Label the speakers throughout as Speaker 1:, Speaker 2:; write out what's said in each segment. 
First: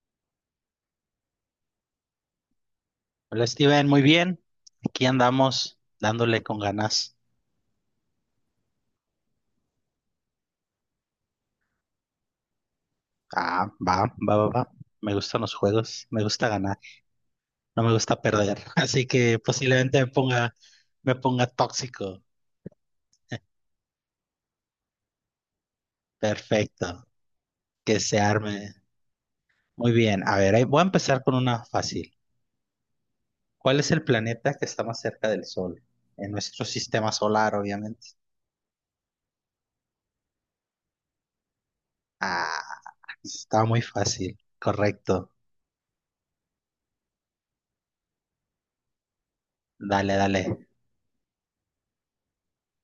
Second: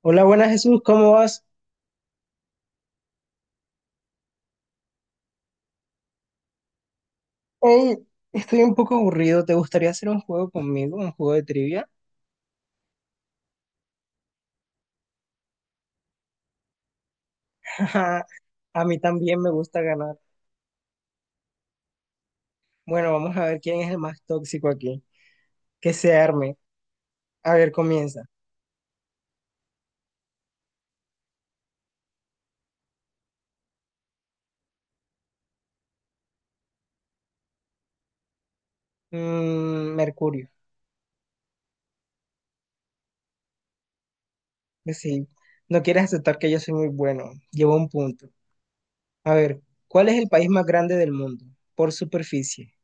Speaker 1: Hola, buenas Jesús, ¿cómo vas?
Speaker 2: Hola Steven, muy bien. Aquí andamos dándole con ganas.
Speaker 1: Hey, estoy un poco aburrido, ¿te gustaría hacer un juego conmigo, un juego de trivia?
Speaker 2: Ah, va, va, va, va. Me gustan los juegos, me gusta ganar, no me gusta
Speaker 1: Ajá.
Speaker 2: perder.
Speaker 1: A mí
Speaker 2: Así que
Speaker 1: también me gusta
Speaker 2: posiblemente me
Speaker 1: ganar.
Speaker 2: ponga, me ponga tóxico.
Speaker 1: Bueno, vamos a ver quién es el más tóxico aquí. Que se arme.
Speaker 2: Perfecto,
Speaker 1: A ver,
Speaker 2: que se
Speaker 1: comienza.
Speaker 2: arme. Muy bien, a ver, ahí voy a empezar con una fácil. ¿Cuál es el planeta que está más cerca del Sol? En nuestro sistema solar, obviamente.
Speaker 1: Mercurio,
Speaker 2: Ah, está muy fácil,
Speaker 1: que sí.
Speaker 2: correcto.
Speaker 1: No quieres aceptar que yo soy muy bueno. Llevo un punto. A ver, ¿cuál es
Speaker 2: Dale,
Speaker 1: el país
Speaker 2: dale.
Speaker 1: más grande del mundo? Por superficie.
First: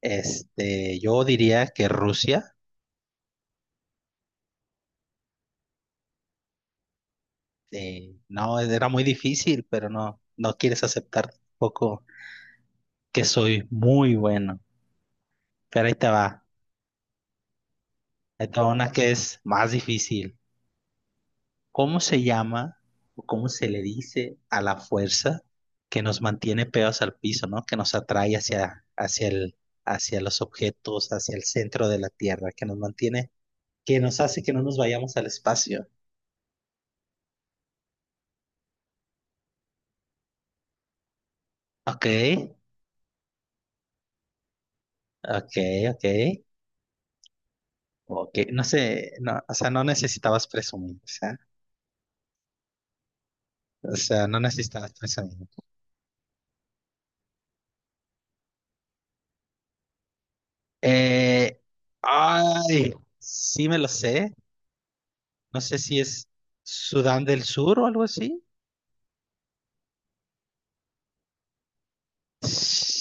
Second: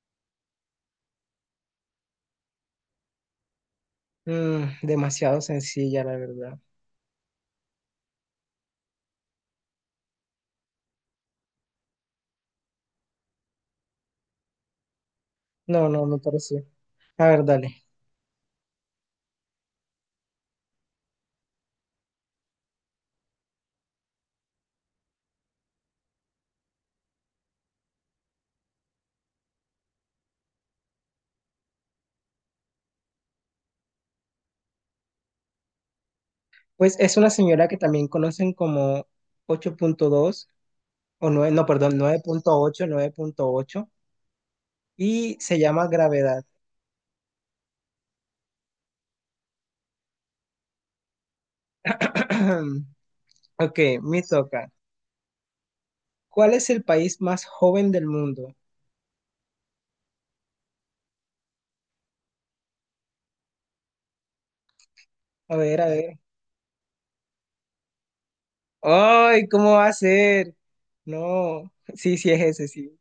Speaker 2: Yo diría que Rusia.
Speaker 1: Demasiado sencilla, la verdad.
Speaker 2: Sí, no, era muy difícil, pero no, no quieres aceptar tampoco que soy muy bueno. Pero
Speaker 1: No,
Speaker 2: ahí
Speaker 1: no,
Speaker 2: te
Speaker 1: me
Speaker 2: va.
Speaker 1: pareció. A ver, dale.
Speaker 2: Ahí te va una que es más difícil. ¿Cómo se llama o cómo se le dice a la fuerza que nos mantiene pegados al piso, ¿no? Que nos atrae hacia los objetos, hacia el centro de la Tierra, que nos mantiene, que nos hace que no nos vayamos al espacio.
Speaker 1: Pues es una señora que también conocen como 8,2 o 9 no, perdón,
Speaker 2: Ok,
Speaker 1: nueve punto ocho 9,8 y
Speaker 2: ok,
Speaker 1: se llama
Speaker 2: ok.
Speaker 1: gravedad.
Speaker 2: Ok, no sé, no, o sea, no necesitabas presumir. O sea,
Speaker 1: Ok,
Speaker 2: O
Speaker 1: me
Speaker 2: sea, no
Speaker 1: toca.
Speaker 2: necesitas pensamiento.
Speaker 1: ¿Cuál es el país más joven del mundo?
Speaker 2: Eh, ay, sí me lo sé.
Speaker 1: A
Speaker 2: No sé
Speaker 1: ver, a
Speaker 2: si es
Speaker 1: ver.
Speaker 2: Sudán del Sur o algo así.
Speaker 1: ¡Ay, cómo va a ser! No, sí, sí es ese, sí.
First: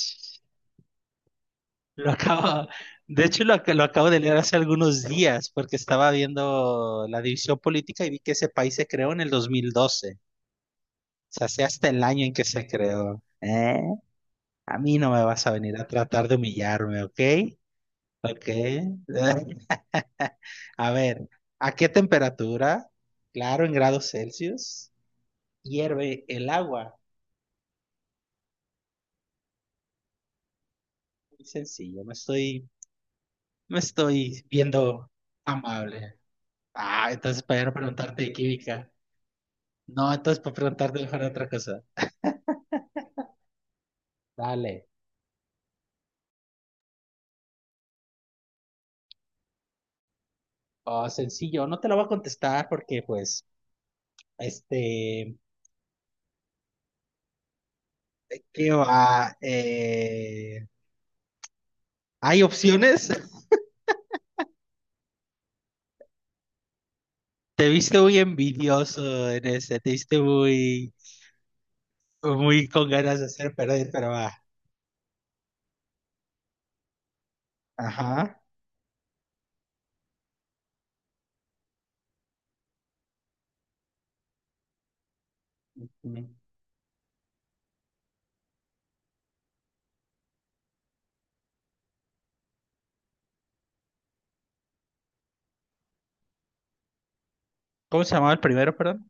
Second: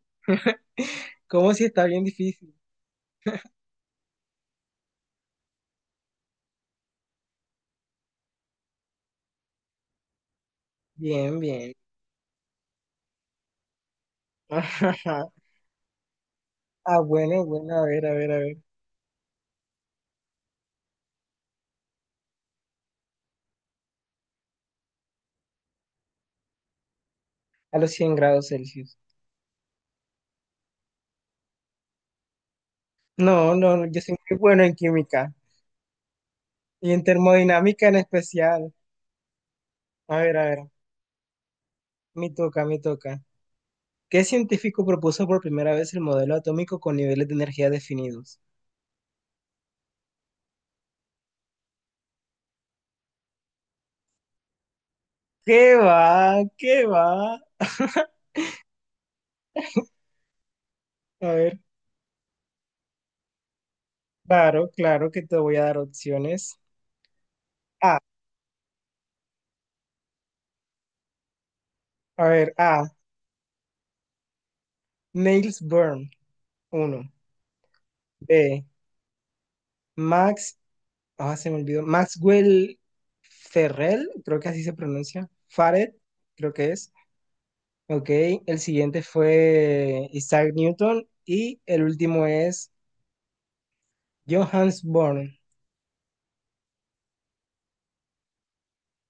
Speaker 1: ¿Cómo si está bien
Speaker 2: Lo
Speaker 1: difícil?
Speaker 2: acabo, de hecho, lo acabo de leer hace algunos días porque estaba viendo la división política y vi que ese país se creó en el 2012. O
Speaker 1: Bien,
Speaker 2: sea, sé
Speaker 1: bien.
Speaker 2: hasta el año en que se creó. ¿Eh? A mí no me vas a venir a tratar de
Speaker 1: Ah,
Speaker 2: humillarme, ¿ok?
Speaker 1: bueno, bueno, a ver, a ver, a
Speaker 2: ¿Ok?
Speaker 1: ver.
Speaker 2: A ver, ¿a qué temperatura, claro, en grados Celsius, hierve el agua?
Speaker 1: A los 100 grados Celsius.
Speaker 2: Muy sencillo, no estoy,
Speaker 1: No, no,
Speaker 2: no
Speaker 1: no, yo soy muy
Speaker 2: estoy
Speaker 1: bueno en
Speaker 2: viendo
Speaker 1: química
Speaker 2: amable.
Speaker 1: y en
Speaker 2: Ah, entonces para ya no
Speaker 1: termodinámica en
Speaker 2: preguntarte de
Speaker 1: especial.
Speaker 2: química. No, entonces
Speaker 1: A
Speaker 2: para
Speaker 1: ver,
Speaker 2: preguntarte mejor de otra cosa.
Speaker 1: me toca, me toca. ¿Qué científico
Speaker 2: Dale.
Speaker 1: propuso por primera vez el modelo atómico con niveles de energía definidos?
Speaker 2: Oh, sencillo, no te lo voy a contestar porque pues, este,
Speaker 1: ¿Qué va? ¿Qué va?
Speaker 2: ¿qué va? Eh,
Speaker 1: A ver,
Speaker 2: ¿hay opciones?
Speaker 1: claro, claro que te voy a dar opciones.
Speaker 2: Te viste
Speaker 1: A,
Speaker 2: muy envidioso en ese,
Speaker 1: a ver,
Speaker 2: muy
Speaker 1: A,
Speaker 2: con ganas de hacer perder, pero va.
Speaker 1: Niels Bohr, uno.
Speaker 2: Ajá.
Speaker 1: B, Max, ah, se me olvidó, Maxwell Ferrell, creo que así se pronuncia. Farad, creo que es. Ok, el siguiente fue Isaac Newton y el último es Johannes Born.
Speaker 2: ¿Cómo se llamaba el primero, perdón?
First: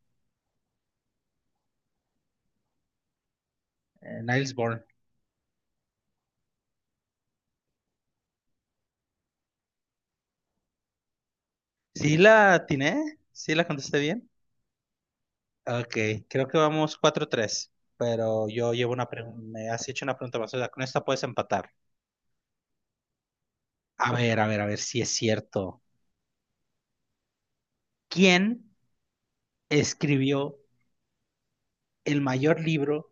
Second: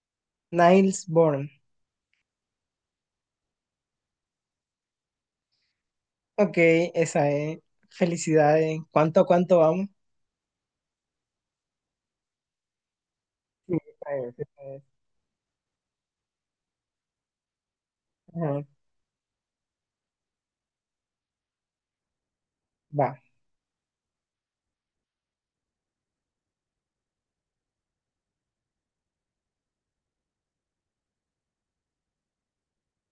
Speaker 1: Niles Born.
Speaker 2: Niels Bohr.
Speaker 1: Ok, esa es. Felicidades. ¿Cuánto a cuánto vamos?
Speaker 2: ¿Sí la atiné? ¿Sí la
Speaker 1: Sí,
Speaker 2: contesté
Speaker 1: esa
Speaker 2: bien?
Speaker 1: es, esa es.
Speaker 2: Ok, creo que vamos 4-3, pero
Speaker 1: Ajá.
Speaker 2: yo llevo una pregunta, me has hecho una pregunta más, o sea, con esta puedes empatar.
Speaker 1: Va.
Speaker 2: A ver, a ver, a ver si es cierto. ¿Quién escribió el mayor libro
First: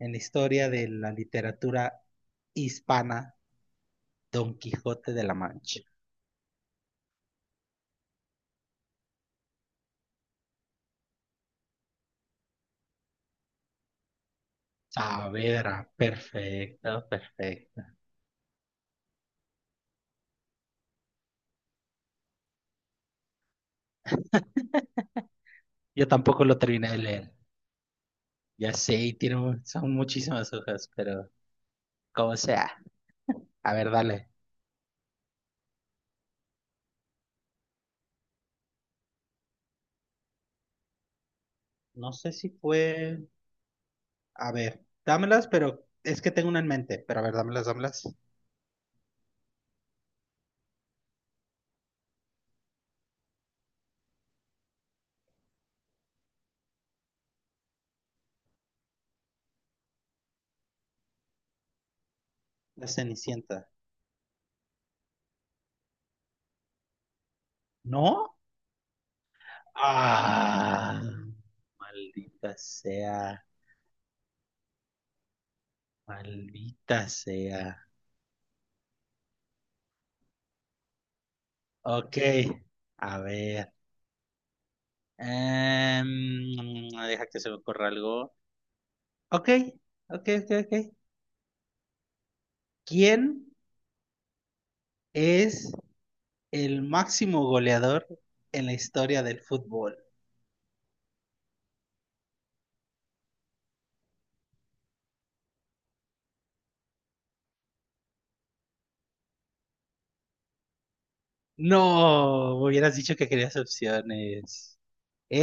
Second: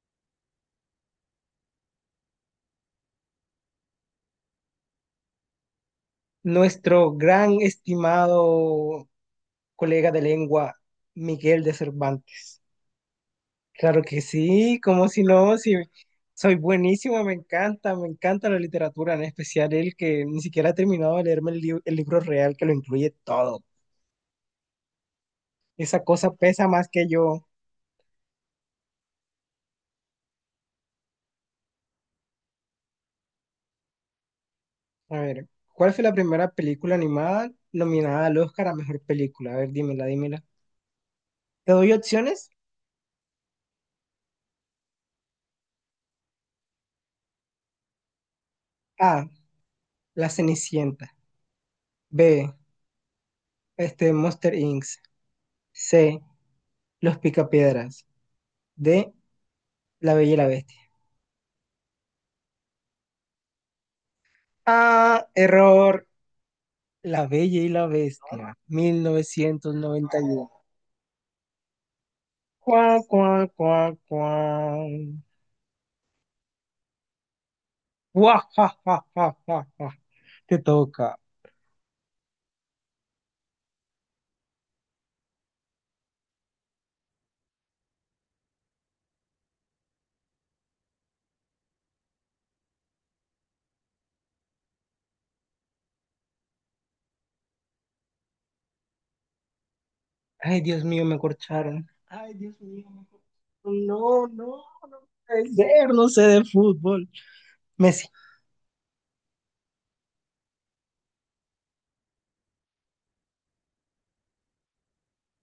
Speaker 2: en la historia de la literatura hispana, Don Quijote de la Mancha?
Speaker 1: Nuestro gran estimado colega de lengua, Miguel de Cervantes. Claro que sí, como si no, si
Speaker 2: Saavedra,
Speaker 1: soy
Speaker 2: perfecto,
Speaker 1: buenísimo,
Speaker 2: perfecto.
Speaker 1: me encanta la literatura, en especial el que ni siquiera ha terminado de leerme el libro real que lo incluye todo. Esa
Speaker 2: Yo
Speaker 1: cosa
Speaker 2: tampoco lo
Speaker 1: pesa más
Speaker 2: terminé de
Speaker 1: que
Speaker 2: leer.
Speaker 1: yo.
Speaker 2: Ya sé, y son muchísimas hojas, pero como sea. A ver, dale.
Speaker 1: A ver, ¿cuál fue la primera película animada nominada al Oscar a mejor película? A ver, dímela, dímela. Te doy
Speaker 2: No sé si
Speaker 1: opciones.
Speaker 2: fue. A ver, dámelas, pero es que tengo una en mente. Pero a ver, dámelas, dámelas.
Speaker 1: A. La Cenicienta. B. Monster Inc. C. Los Picapiedras. D. La Bella y la Bestia.
Speaker 2: La Cenicienta.
Speaker 1: Ah, error. La Bella y la
Speaker 2: ¿No?
Speaker 1: Bestia. 1991.
Speaker 2: Ah, ah, maldita
Speaker 1: Cuá,
Speaker 2: sea,
Speaker 1: cuá, cuá, cuá.
Speaker 2: maldita sea.
Speaker 1: Guau, ja, ja, ja, ja, ja. Te toca.
Speaker 2: Ok, a ver. Deja que se me ocurra algo. Ok, ok, ok, ok. ¿Quién es el máximo goleador en la historia del fútbol?
Speaker 1: Ay, Dios mío, me corcharon. Ay, Dios mío, me corcharon. No, no, puede ser, no sé de fútbol. Messi,
Speaker 2: No, me hubieras dicho que querías opciones.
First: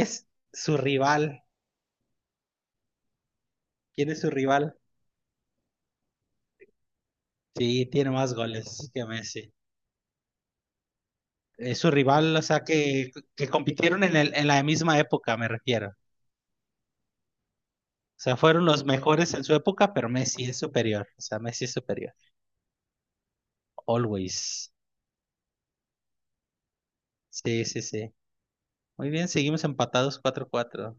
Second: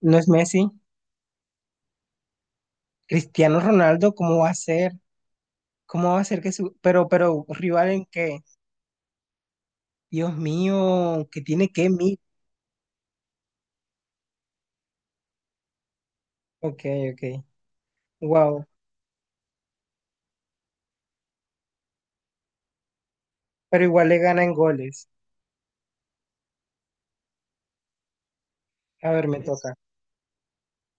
Speaker 1: no es Messi.
Speaker 2: su rival.
Speaker 1: Cristiano
Speaker 2: ¿Quién
Speaker 1: Ronaldo,
Speaker 2: es su
Speaker 1: ¿cómo va a
Speaker 2: rival?
Speaker 1: ser? ¿Cómo va a ser que su... Pero,
Speaker 2: Sí,
Speaker 1: rival en
Speaker 2: tiene más
Speaker 1: qué?
Speaker 2: goles que Messi.
Speaker 1: Dios mío, que tiene
Speaker 2: Es
Speaker 1: que
Speaker 2: su
Speaker 1: mí.
Speaker 2: rival, o sea, que compitieron en la misma época, me refiero.
Speaker 1: Ok, ok.
Speaker 2: O sea, fueron
Speaker 1: Wow.
Speaker 2: los mejores en su época, pero Messi es superior. O sea, Messi es superior.
Speaker 1: Pero igual le gana en
Speaker 2: Always.
Speaker 1: goles.
Speaker 2: Sí, sí, sí. Muy
Speaker 1: A ver,
Speaker 2: bien,
Speaker 1: me
Speaker 2: seguimos
Speaker 1: toca.
Speaker 2: empatados 4-4.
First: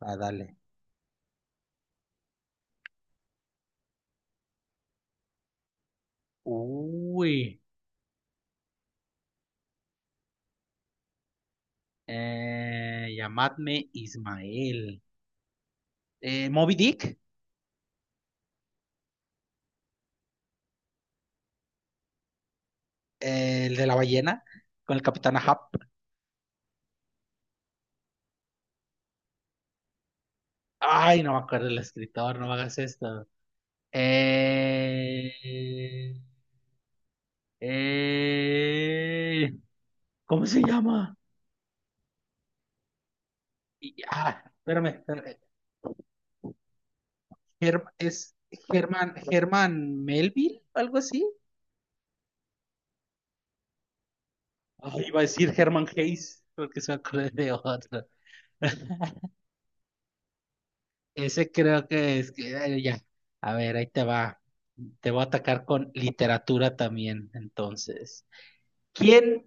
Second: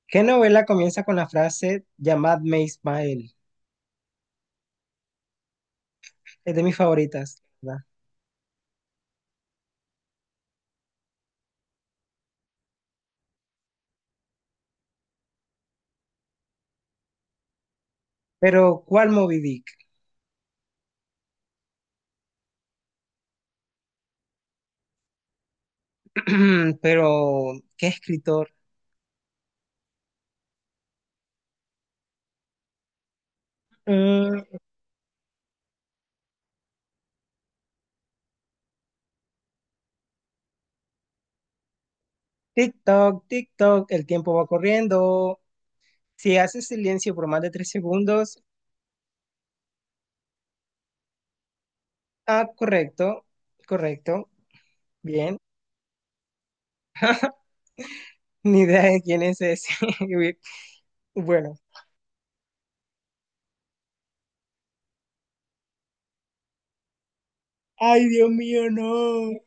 Speaker 2: Ah,
Speaker 1: ¿Qué
Speaker 2: dale.
Speaker 1: novela comienza con la frase llamadme Ismael? Es de mis favoritas,
Speaker 2: Uy.
Speaker 1: ¿verdad?
Speaker 2: Llamadme Ismael. Moby Dick,
Speaker 1: Pero, ¿cuál Moby Dick?
Speaker 2: el de la ballena, con el capitán Ahab.
Speaker 1: Pero, ¿qué escritor?
Speaker 2: Ay, no me acuerdo el escritor, no me hagas esto.
Speaker 1: Mm,
Speaker 2: Eh, eh, ¿cómo se llama?
Speaker 1: TikTok, TikTok, el tiempo
Speaker 2: Ah,
Speaker 1: va
Speaker 2: espérame, espérame.
Speaker 1: corriendo. Si haces silencio por más de tres
Speaker 2: Es
Speaker 1: segundos,
Speaker 2: Germán Melville, algo así.
Speaker 1: ah, correcto, correcto,
Speaker 2: Ay, iba a
Speaker 1: bien.
Speaker 2: decir Germán Hayes, porque se me acordé de otro.
Speaker 1: Ni idea de quién es ese.
Speaker 2: Ese
Speaker 1: Bueno,
Speaker 2: creo que es que ay, ya. A ver, ahí te va. Te voy a atacar con literatura también,
Speaker 1: ay,
Speaker 2: entonces.
Speaker 1: Dios mío, no.
Speaker 2: ¿Quién,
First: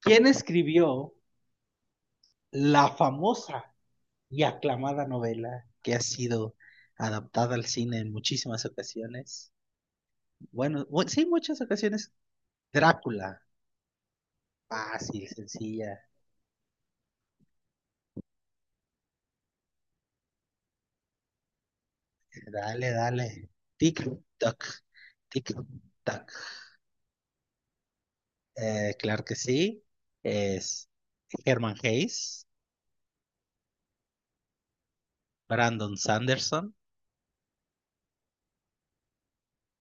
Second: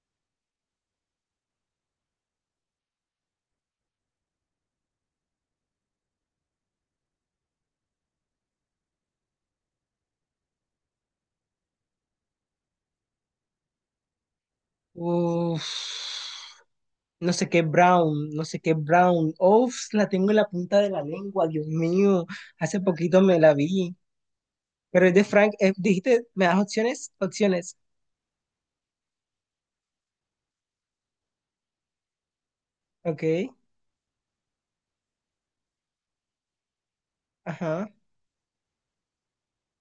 Speaker 2: quién escribió la famosa y aclamada novela que ha sido adaptada al cine en muchísimas ocasiones? Bueno, sí, muchas ocasiones. Drácula. Fácil,
Speaker 1: Uf,
Speaker 2: sencilla.
Speaker 1: no sé qué Brown, no sé qué Brown. Uf, la tengo en la punta de la lengua, Dios mío. Hace
Speaker 2: Dale,
Speaker 1: poquito
Speaker 2: dale.
Speaker 1: me la vi.
Speaker 2: Tic-tac.
Speaker 1: Pero es de Frank, dijiste,
Speaker 2: Tic-tac.
Speaker 1: ¿me das opciones? Opciones.
Speaker 2: Claro que sí. Es Herman Hesse,
Speaker 1: Ok,
Speaker 2: Brandon Sanderson,
Speaker 1: ajá.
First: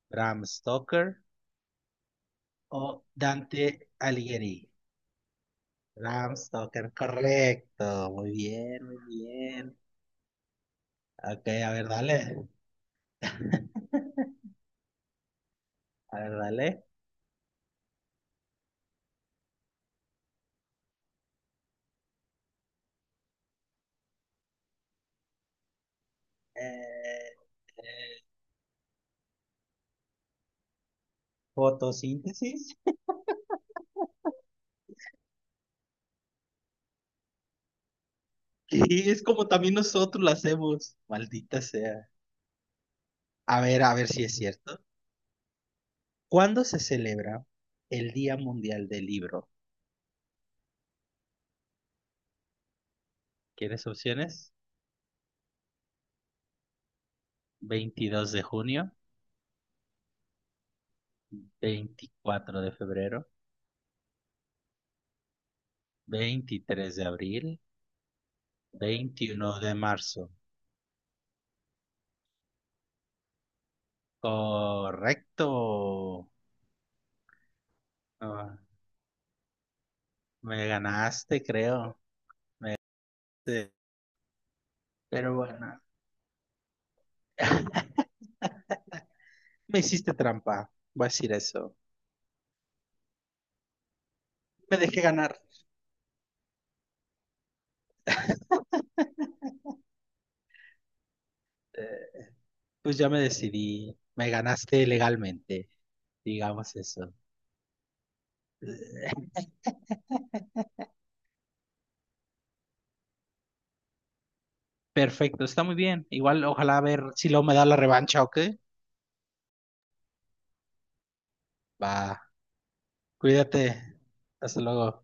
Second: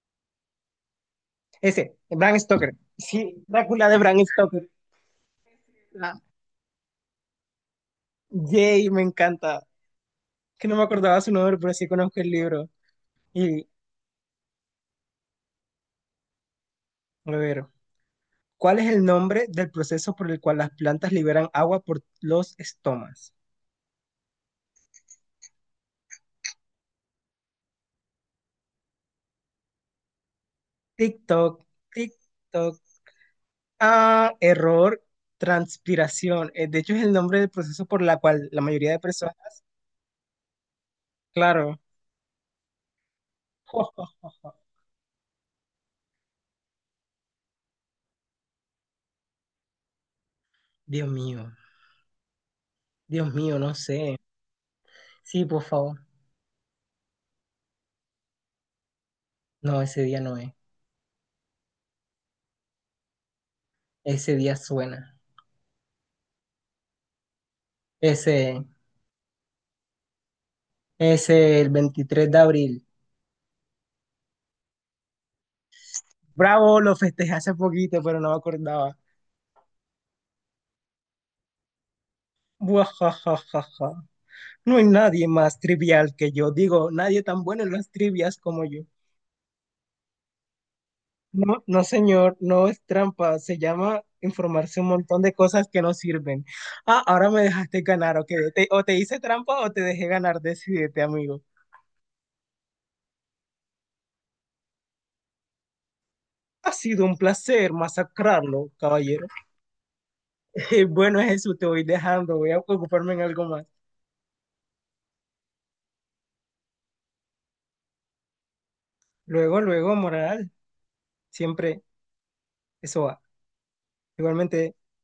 Speaker 2: Bram Stoker
Speaker 1: Ese, Bram Stoker.
Speaker 2: o
Speaker 1: Sí,
Speaker 2: Dante
Speaker 1: Drácula de Bram
Speaker 2: Alighieri.
Speaker 1: Stoker. Ah,
Speaker 2: Bram Stoker, correcto. Muy bien,
Speaker 1: Jay,
Speaker 2: muy
Speaker 1: me encanta.
Speaker 2: bien.
Speaker 1: Que no me acordaba su
Speaker 2: Ok,
Speaker 1: nombre,
Speaker 2: a
Speaker 1: pero
Speaker 2: ver,
Speaker 1: sí conozco el
Speaker 2: dale.
Speaker 1: libro. Y,
Speaker 2: A ver, dale.
Speaker 1: a ver, ¿cuál es el nombre del proceso por el cual las plantas liberan agua por los estomas?
Speaker 2: Eh,
Speaker 1: Tic-toc,
Speaker 2: fotosíntesis.
Speaker 1: tic-toc. Ah, error, transpiración. De hecho, es el nombre del proceso por la cual la mayoría de
Speaker 2: Y es como
Speaker 1: personas,
Speaker 2: también nosotros lo hacemos, maldita
Speaker 1: claro.
Speaker 2: sea. A ver si es cierto. ¿Cuándo se celebra el Día Mundial del Libro?
Speaker 1: Dios mío, Dios mío, no
Speaker 2: ¿Quieres
Speaker 1: sé.
Speaker 2: opciones?
Speaker 1: Sí, por favor.
Speaker 2: 22 de junio,
Speaker 1: No, ese día no es.
Speaker 2: 24 de febrero,
Speaker 1: Ese día suena.
Speaker 2: 23 de abril,
Speaker 1: Ese,
Speaker 2: 21 de marzo.
Speaker 1: ese el 23 de abril.
Speaker 2: Correcto.
Speaker 1: Bravo, lo festejé hace poquito, pero no me
Speaker 2: Ah,
Speaker 1: acordaba.
Speaker 2: me ganaste, creo. Sí.
Speaker 1: Buajajajaja. No hay nadie
Speaker 2: Pero
Speaker 1: más
Speaker 2: bueno,
Speaker 1: trivial que yo. Digo, nadie tan bueno en las trivias como yo.
Speaker 2: me hiciste trampa. Voy a decir
Speaker 1: No,
Speaker 2: eso.
Speaker 1: no, señor, no es trampa. Se llama
Speaker 2: Me
Speaker 1: informarse un
Speaker 2: dejé
Speaker 1: montón de
Speaker 2: ganar.
Speaker 1: cosas que no sirven. Ah, ahora me dejaste ganar, ok. O te hice trampa o te dejé ganar. Decídete, amigo.
Speaker 2: Eh, pues ya me decidí. Me ganaste legalmente,
Speaker 1: Ha
Speaker 2: digamos
Speaker 1: sido
Speaker 2: eso.
Speaker 1: un placer masacrarlo,
Speaker 2: Eh,
Speaker 1: caballero. Bueno, Jesús, te voy dejando. Voy a ocuparme en algo más.
Speaker 2: Perfecto, está muy bien. Igual, ojalá a ver si luego me da la revancha o qué.
Speaker 1: Luego, luego, moral. Siempre
Speaker 2: Va,
Speaker 1: eso va.
Speaker 2: cuídate. Hasta
Speaker 1: Igualmente.
Speaker 2: luego.